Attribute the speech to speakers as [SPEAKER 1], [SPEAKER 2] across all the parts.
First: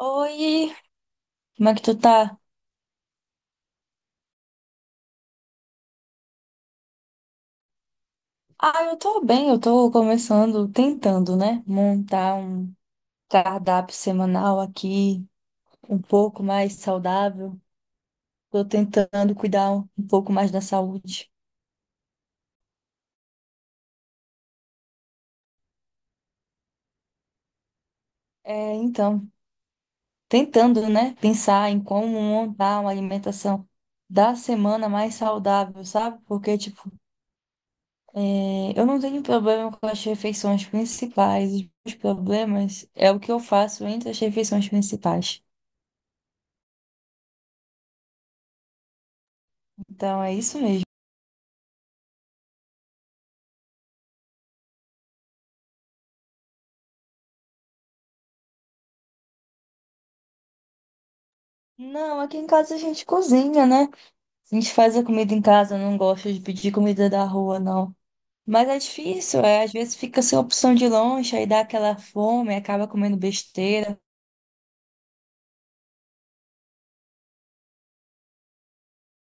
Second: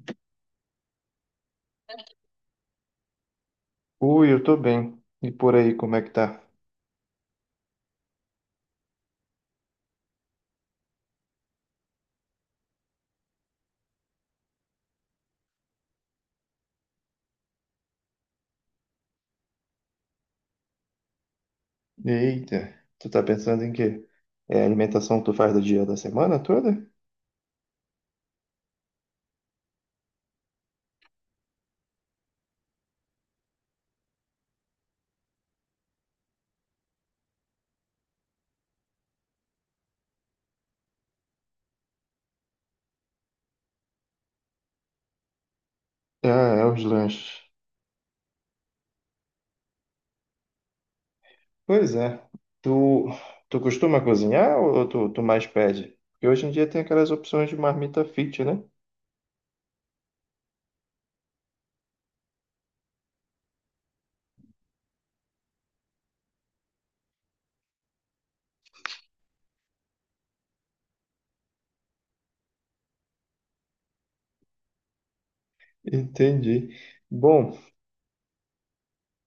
[SPEAKER 1] Oi, como é que tu tá?
[SPEAKER 2] Ui, eu tô bem. E por aí, como é que tá?
[SPEAKER 1] Ah, eu tô bem, eu tô começando, tentando, né, montar um cardápio semanal aqui, um pouco mais saudável. Tô tentando cuidar um pouco mais da saúde.
[SPEAKER 2] Eita, tu tá pensando em quê? É a alimentação que tu faz do dia da semana toda?
[SPEAKER 1] É, então, tentando, né, pensar em como montar uma alimentação da semana mais saudável, sabe? Porque, tipo, é, eu não tenho problema com as refeições principais. Os meus problemas é o que eu faço entre as refeições principais.
[SPEAKER 2] Ah, é os lanches.
[SPEAKER 1] Então, é isso mesmo.
[SPEAKER 2] Pois é. Tu, tu costuma cozinhar ou tu mais pede? Porque hoje em dia tem aquelas opções de marmita fit, né?
[SPEAKER 1] Não, aqui em casa a gente cozinha, né? A gente faz a comida em casa, não gosta de pedir comida da rua, não. Mas é difícil, é. Às vezes fica sem opção de lanche, aí dá aquela fome, acaba comendo besteira.
[SPEAKER 2] Entendi. Bom,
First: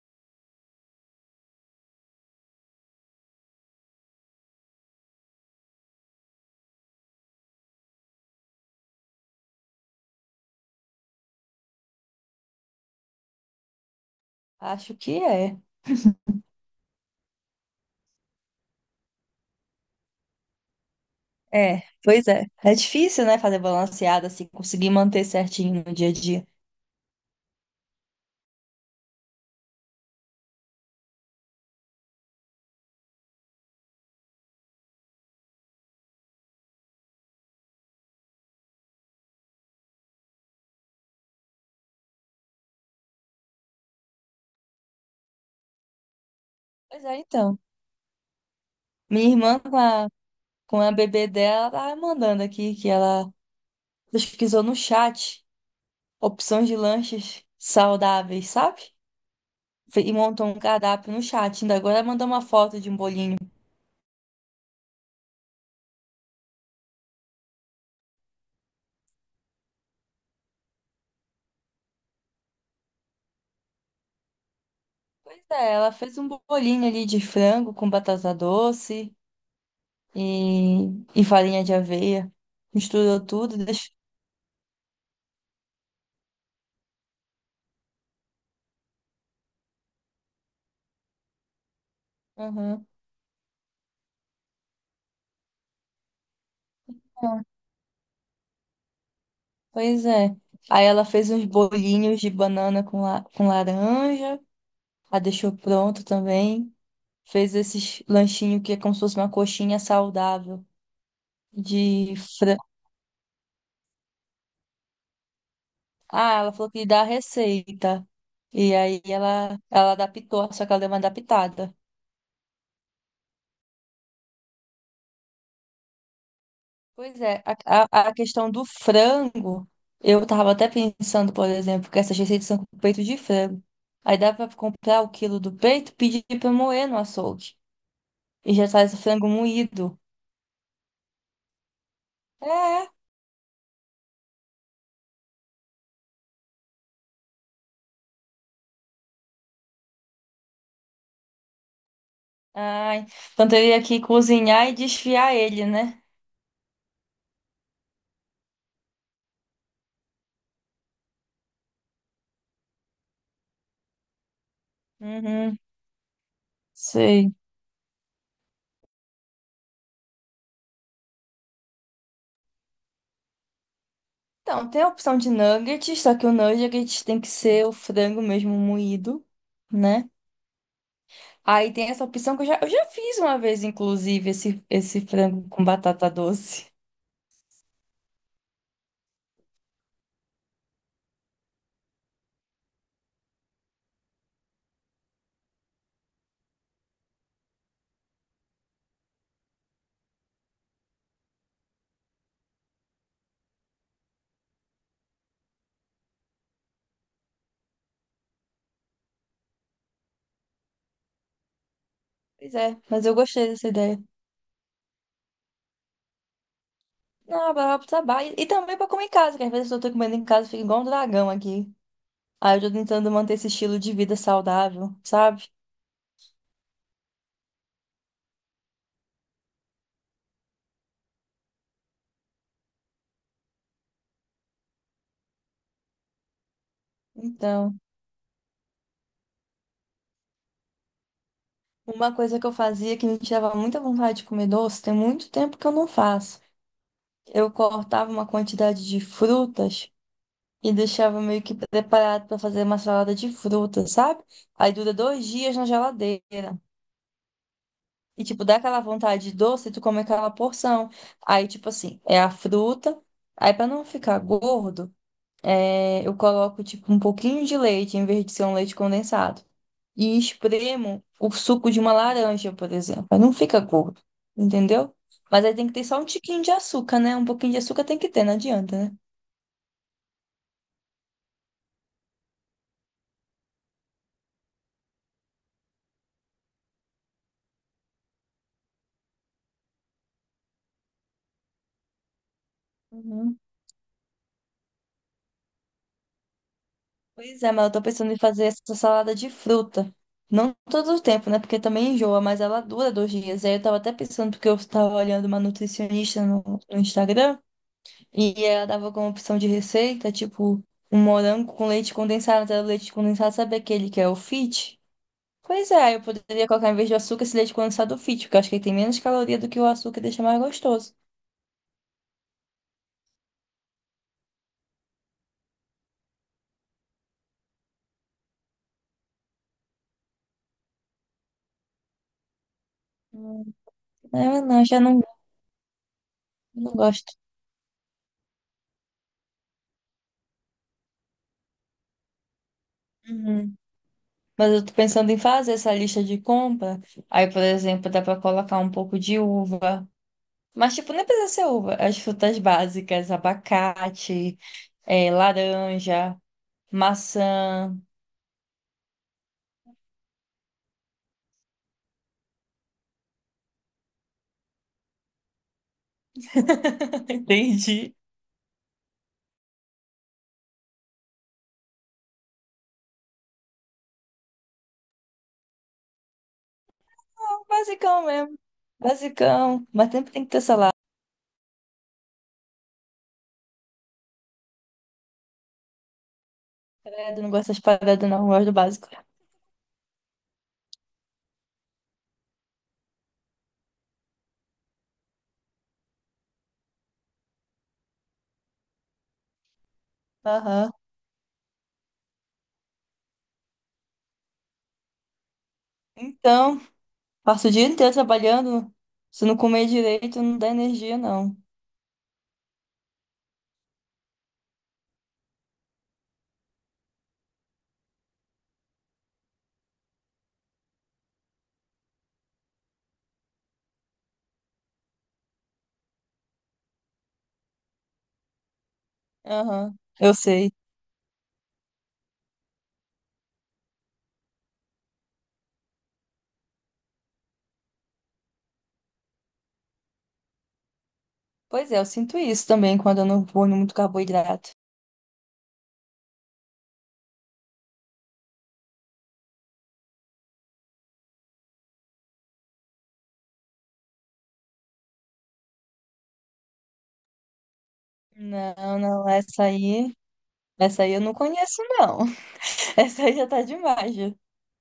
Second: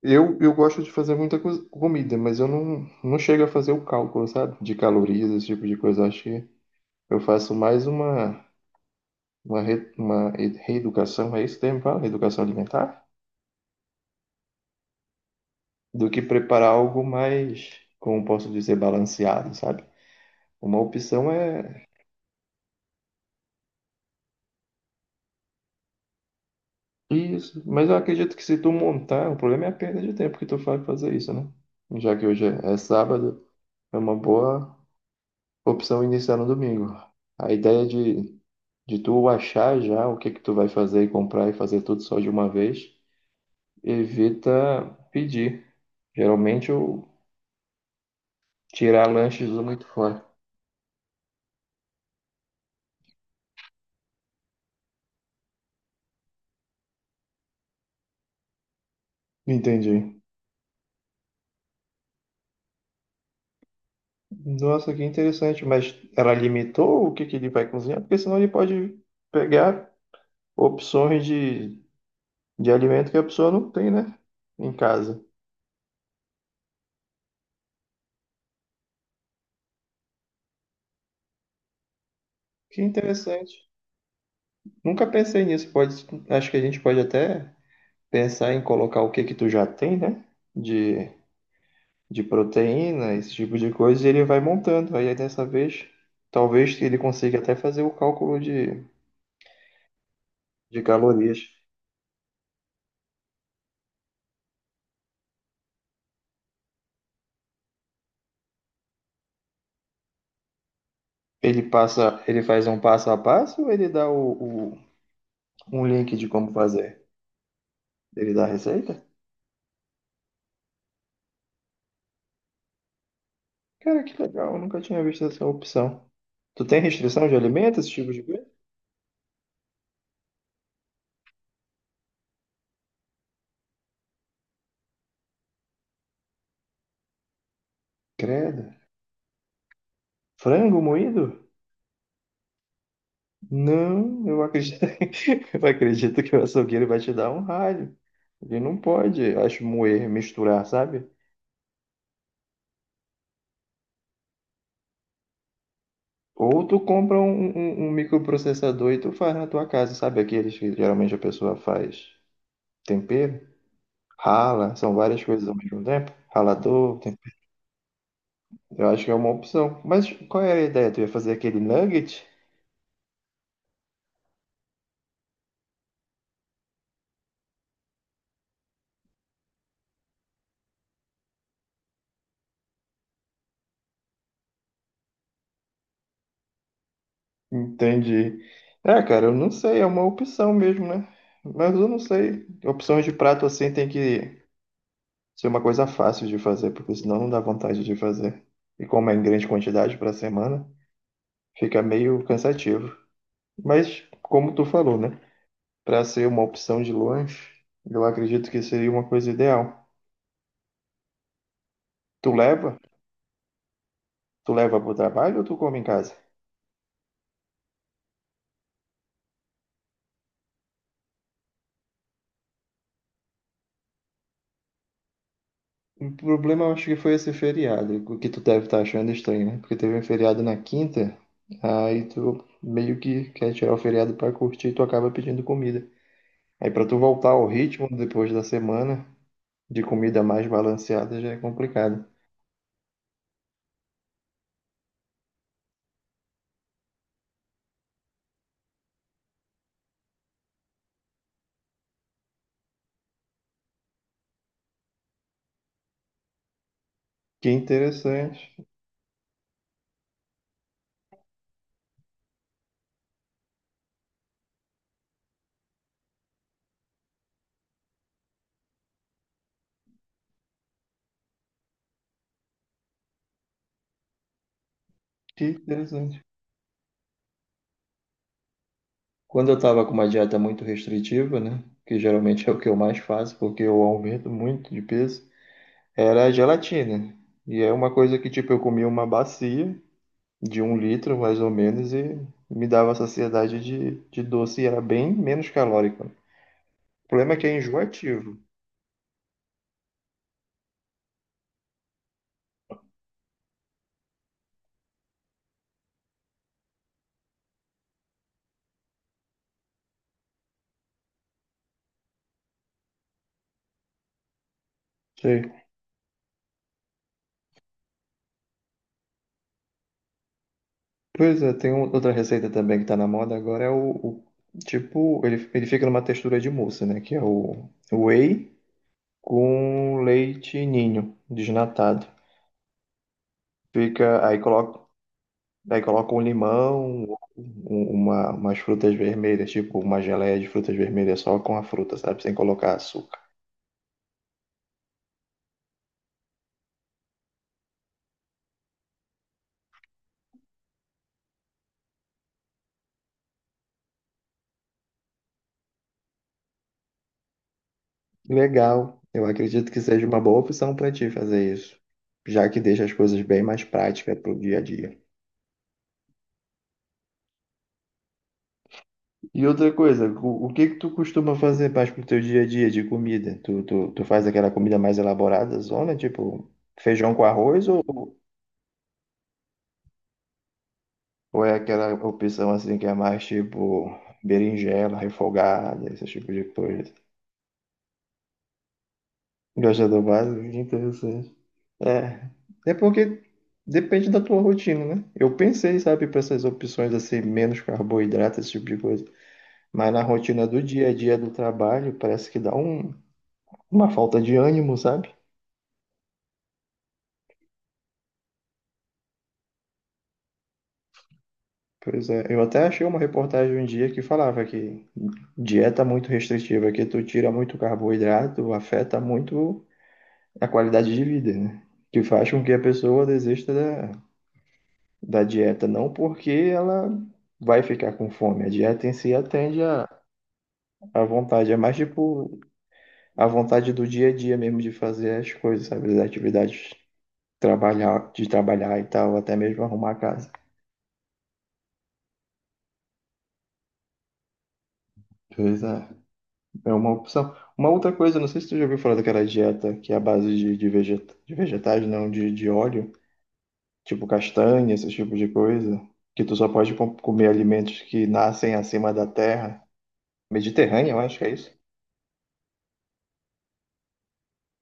[SPEAKER 2] eu gosto de fazer muita comida, mas eu não chego a fazer o cálculo, sabe? De calorias, esse tipo de coisa. Acho que eu faço mais uma. Uma, re- uma e- reeducação, é isso o termo que fala? Reeducação alimentar?
[SPEAKER 1] Acho que é.
[SPEAKER 2] Do que preparar algo mais, como posso dizer, balanceado, sabe? Uma opção
[SPEAKER 1] É,
[SPEAKER 2] é
[SPEAKER 1] pois é. É difícil, né, fazer balanceado, assim, conseguir manter certinho no dia a dia.
[SPEAKER 2] isso, mas eu acredito que se tu montar, o problema é a perda de tempo que tu faz pra fazer isso, né? Já que hoje é sábado, é uma boa opção iniciar no domingo. A ideia de tu achar já o que que tu vai fazer e comprar e fazer tudo só de uma vez, evita pedir. Geralmente
[SPEAKER 1] Pois
[SPEAKER 2] eu
[SPEAKER 1] é, então.
[SPEAKER 2] tirar
[SPEAKER 1] Minha
[SPEAKER 2] lanches
[SPEAKER 1] irmã com
[SPEAKER 2] muito
[SPEAKER 1] a
[SPEAKER 2] fora.
[SPEAKER 1] com a bebê dela tá mandando aqui que ela pesquisou no chat opções de lanches saudáveis, sabe? E
[SPEAKER 2] Entendi.
[SPEAKER 1] montou um cardápio no chat. Ainda agora ela mandou uma foto de um bolinho.
[SPEAKER 2] Nossa, que interessante. Mas ela limitou o que que ele vai cozinhar? Porque senão ele pode pegar opções de alimento que a pessoa não tem, né? Em casa.
[SPEAKER 1] Pois é, ela fez um bolinho ali de frango com batata doce e, e farinha de aveia.
[SPEAKER 2] Que
[SPEAKER 1] Misturou
[SPEAKER 2] interessante.
[SPEAKER 1] tudo, deixou.
[SPEAKER 2] Nunca pensei nisso. Pode, acho que a gente pode até pensar em colocar o que que tu já tem, né? De, de
[SPEAKER 1] Aham.
[SPEAKER 2] proteína, esse tipo de coisa, e ele vai montando. Aí dessa vez, talvez ele consiga
[SPEAKER 1] Ah,
[SPEAKER 2] até fazer o cálculo de,
[SPEAKER 1] pois é.
[SPEAKER 2] de
[SPEAKER 1] Aí ela fez
[SPEAKER 2] calorias.
[SPEAKER 1] uns bolinhos de banana com, com laranja, a deixou pronto também. Fez esses lanchinhos que é como se fosse uma coxinha saudável
[SPEAKER 2] Ele
[SPEAKER 1] de
[SPEAKER 2] passa, ele faz
[SPEAKER 1] frango.
[SPEAKER 2] um passo a passo ou ele dá um link de
[SPEAKER 1] Ah,
[SPEAKER 2] como
[SPEAKER 1] ela falou que dá
[SPEAKER 2] fazer.
[SPEAKER 1] a receita.
[SPEAKER 2] Ele dá a
[SPEAKER 1] E aí
[SPEAKER 2] receita?
[SPEAKER 1] ela adaptou, só que ela deu uma adaptada.
[SPEAKER 2] Cara, que legal, eu nunca tinha visto essa opção. Tu tem
[SPEAKER 1] Pois
[SPEAKER 2] restrição de
[SPEAKER 1] é, a,
[SPEAKER 2] alimentos, esse
[SPEAKER 1] a,
[SPEAKER 2] tipo
[SPEAKER 1] a
[SPEAKER 2] de coisa?
[SPEAKER 1] questão do frango, eu tava até pensando, por exemplo, que essas receitas são com peito de frango. Aí dá pra comprar o quilo do peito, pedir pra moer no açougue. E já
[SPEAKER 2] Credo.
[SPEAKER 1] traz o frango moído.
[SPEAKER 2] Frango moído?
[SPEAKER 1] É.
[SPEAKER 2] Não, eu acredito, eu acredito que o açougueiro vai te dar um ralho. Ele não pode, acho, moer, misturar, sabe?
[SPEAKER 1] Ai, então teria que cozinhar e desfiar ele, né?
[SPEAKER 2] Ou tu compra um microprocessador e tu faz na tua casa, sabe? Aqueles que geralmente a pessoa faz tempero, rala, são várias coisas ao
[SPEAKER 1] Uhum,
[SPEAKER 2] mesmo tempo. Ralador,
[SPEAKER 1] sei.
[SPEAKER 2] eu acho que é uma opção. Mas qual era a ideia? Tu ia fazer aquele nugget?
[SPEAKER 1] Então, tem a opção de nuggets, só que o nuggets tem que ser o frango mesmo moído, né? Aí tem essa opção que eu já fiz uma vez, inclusive, esse frango com batata doce.
[SPEAKER 2] Entendi. É, cara, eu não sei, é uma opção mesmo, né? Mas eu não sei. Opções de prato assim tem que ser uma coisa fácil de fazer, porque senão não dá vontade de fazer. E como é em grande quantidade para semana, fica meio cansativo. Mas como tu falou, né? Para ser uma opção de lanche, eu acredito que seria uma coisa ideal. Tu
[SPEAKER 1] Pois é,
[SPEAKER 2] leva?
[SPEAKER 1] mas eu gostei dessa ideia.
[SPEAKER 2] Tu leva pro trabalho ou tu come em casa?
[SPEAKER 1] Ah, blá, blá, e também pra comer em casa, que às vezes eu tô comendo em casa, fica igual um dragão aqui. Aí eu tô tentando manter esse estilo de vida saudável, sabe?
[SPEAKER 2] O problema eu acho que foi esse feriado, o que tu deve estar achando estranho, né? Porque teve um feriado na quinta, aí tu meio que quer tirar o feriado pra curtir, e tu acaba pedindo comida. Aí pra tu voltar ao
[SPEAKER 1] Então,
[SPEAKER 2] ritmo depois da semana de comida mais balanceada já é complicado.
[SPEAKER 1] uma coisa que eu fazia que me tirava muita vontade de comer doce, tem muito tempo que eu não faço. Eu cortava uma quantidade de frutas e deixava meio que preparado para fazer uma salada de frutas, sabe? Aí dura dois dias na geladeira.
[SPEAKER 2] Que
[SPEAKER 1] E,
[SPEAKER 2] interessante,
[SPEAKER 1] tipo, dá aquela vontade de doce, tu come aquela porção. Aí, tipo assim, é a fruta. Aí, para não ficar gordo, é, eu coloco, tipo, um pouquinho de leite, em vez de ser um leite condensado. E espremo o suco de uma laranja, por exemplo. Aí não fica gordo, entendeu? Mas
[SPEAKER 2] que
[SPEAKER 1] aí tem que ter só um
[SPEAKER 2] interessante.
[SPEAKER 1] tiquinho de açúcar, né? Um pouquinho de açúcar tem que ter, não adianta, né?
[SPEAKER 2] Quando eu tava com uma dieta muito restritiva, né? Que geralmente é o que eu mais faço, porque eu aumento muito de peso, era a gelatina. E é uma coisa que, tipo, eu comia uma bacia de 1 litro, mais ou menos, e me dava
[SPEAKER 1] Uhum.
[SPEAKER 2] saciedade de doce e era bem menos calórico. O problema é
[SPEAKER 1] Pois
[SPEAKER 2] que
[SPEAKER 1] é,
[SPEAKER 2] é
[SPEAKER 1] mas eu tô pensando em
[SPEAKER 2] enjoativo.
[SPEAKER 1] fazer essa salada de fruta. Não todo o tempo, né? Porque também enjoa, mas ela dura dois dias. Aí eu tava até pensando, porque eu tava olhando uma nutricionista no Instagram, e ela dava como opção de receita, tipo, um morango com leite condensado. Mas era o leite condensado, sabe aquele que é o Fit?
[SPEAKER 2] Sei.
[SPEAKER 1] Pois é, aí eu poderia colocar em vez do açúcar esse leite condensado Fit, porque eu acho que ele tem menos caloria do que o açúcar e deixa mais gostoso.
[SPEAKER 2] Pois é, tem outra receita também que tá na moda agora, tipo, ele fica numa textura de mousse, né? Que é o whey com leite ninho desnatado.
[SPEAKER 1] Hum.
[SPEAKER 2] Fica,
[SPEAKER 1] É, não, já não,
[SPEAKER 2] aí coloca um
[SPEAKER 1] não
[SPEAKER 2] limão,
[SPEAKER 1] gosto.
[SPEAKER 2] um-, umas frutas vermelhas, tipo uma geleia de frutas vermelhas só com a fruta, sabe? Sem colocar açúcar.
[SPEAKER 1] Uhum. Mas eu tô pensando em fazer essa lista de compra. Aí, por exemplo, dá pra colocar um pouco de uva. Mas, tipo, nem precisa ser uva. As frutas básicas, abacate, laranja, maçã.
[SPEAKER 2] Legal. Eu acredito que seja uma boa opção para ti fazer isso, já que deixa as coisas bem mais práticas para o dia a dia.
[SPEAKER 1] Entendi.
[SPEAKER 2] E outra coisa, o que que tu costuma fazer mais pro teu dia a dia de comida? Tu faz aquela comida mais elaborada, zona, tipo feijão com arroz,
[SPEAKER 1] Basicão mesmo, basicão. Mas sempre tem que ter salada.
[SPEAKER 2] ou é aquela opção assim que é mais tipo berinjela, refogada, esse tipo de coisa?
[SPEAKER 1] Credo, não gosto das paradas, não. Eu gosto do básico.
[SPEAKER 2] Gosta do básico? Que interessante. É, é porque depende da tua rotina, né? Eu pensei, sabe, para essas opções assim, menos carboidrato, esse tipo de coisa. Mas na rotina do
[SPEAKER 1] Aham.
[SPEAKER 2] dia a dia do trabalho, parece que dá uma falta de ânimo, sabe?
[SPEAKER 1] Então, passo o dia inteiro trabalhando. Se não comer direito, não dá energia, não.
[SPEAKER 2] Pois é, eu até achei uma reportagem um dia que falava que dieta muito restritiva, que tu tira muito carboidrato, afeta muito a qualidade de vida, né? Que faz com que a pessoa desista da dieta, não porque ela vai ficar com fome. A dieta em si atende
[SPEAKER 1] Aham.
[SPEAKER 2] à
[SPEAKER 1] Eu sei.
[SPEAKER 2] à vontade, é mais tipo a vontade do dia a dia mesmo de fazer as coisas, sabe? As atividades, de trabalhar e tal, até mesmo arrumar a casa.
[SPEAKER 1] Pois é, eu sinto isso também quando eu não vou muito carboidrato.
[SPEAKER 2] Pois é, é uma opção. Uma outra coisa, não sei se tu já ouviu falar daquela dieta que é a base de vegetais, não, de óleo, tipo castanha, esse tipo de coisa, que tu só pode comer alimentos que nascem
[SPEAKER 1] Não,
[SPEAKER 2] acima da
[SPEAKER 1] não,
[SPEAKER 2] terra.
[SPEAKER 1] essa
[SPEAKER 2] Mediterrânea,
[SPEAKER 1] aí
[SPEAKER 2] eu
[SPEAKER 1] eu não
[SPEAKER 2] acho que é isso.
[SPEAKER 1] conheço, não. Essa aí já tá demais, já.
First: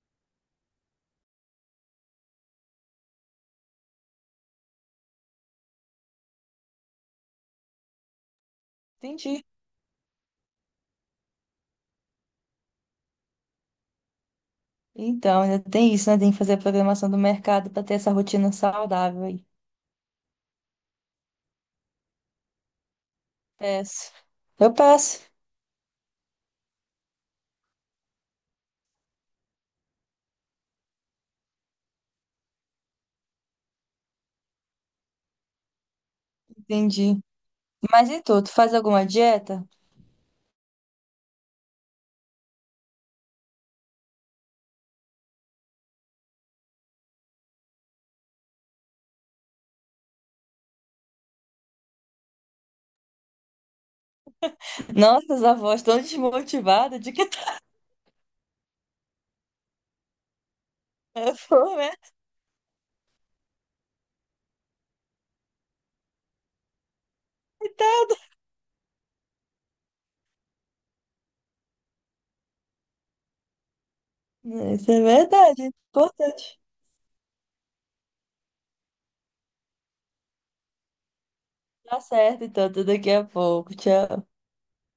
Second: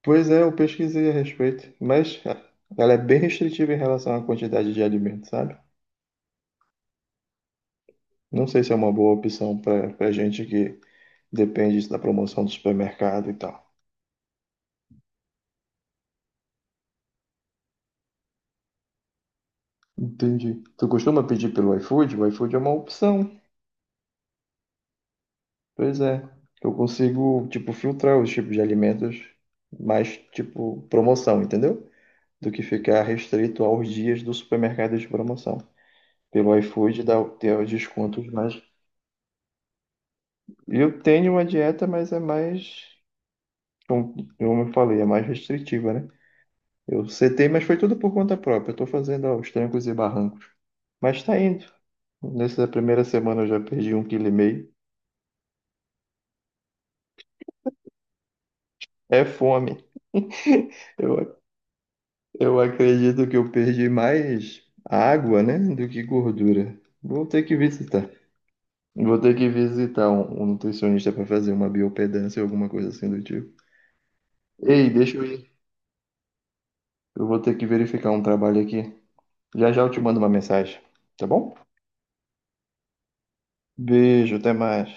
[SPEAKER 2] Pois é, eu pesquisei a respeito, mas ah, ela é bem restritiva em relação à quantidade de alimento, sabe? Não sei se é uma boa
[SPEAKER 1] Entendi.
[SPEAKER 2] opção para para gente que depende da promoção do supermercado e tal.
[SPEAKER 1] Então, ainda tem isso, né? Tem que fazer a programação do mercado pra ter essa rotina saudável aí.
[SPEAKER 2] Entendi. Tu costuma pedir pelo iFood? O iFood é uma opção.
[SPEAKER 1] Peço. Eu peço.
[SPEAKER 2] Pois é. Eu consigo, tipo, filtrar os tipos de alimentos mais, tipo, promoção, entendeu? Do que ficar restrito aos dias do supermercado de promoção. Pelo iFood
[SPEAKER 1] Entendi.
[SPEAKER 2] dá, tem os
[SPEAKER 1] Mas e
[SPEAKER 2] descontos
[SPEAKER 1] tu, tu
[SPEAKER 2] mais.
[SPEAKER 1] faz alguma dieta?
[SPEAKER 2] Eu tenho uma dieta, mas é mais como eu falei, é mais restritiva, né? Eu setei, mas foi tudo por conta própria. Eu tô fazendo aos trancos e barrancos. Mas tá indo. Nessa primeira semana eu já perdi um quilo e meio.
[SPEAKER 1] Nossa, as avós tão desmotivadas de que tá.
[SPEAKER 2] É fome.
[SPEAKER 1] Eu
[SPEAKER 2] Eu,
[SPEAKER 1] vou, né?
[SPEAKER 2] eu acredito que eu perdi mais água, né, do que gordura. Vou ter que
[SPEAKER 1] Então,
[SPEAKER 2] visitar. Vou ter que visitar um nutricionista para fazer uma biopedância ou alguma coisa assim do tipo. Ei,
[SPEAKER 1] isso é
[SPEAKER 2] deixa eu ir.
[SPEAKER 1] verdade. Importante.
[SPEAKER 2] Eu vou ter que verificar um trabalho aqui. Já já eu te mando uma mensagem, tá bom?
[SPEAKER 1] Tá certo, então, até daqui a pouco. Tchau.
[SPEAKER 2] Beijo, até mais.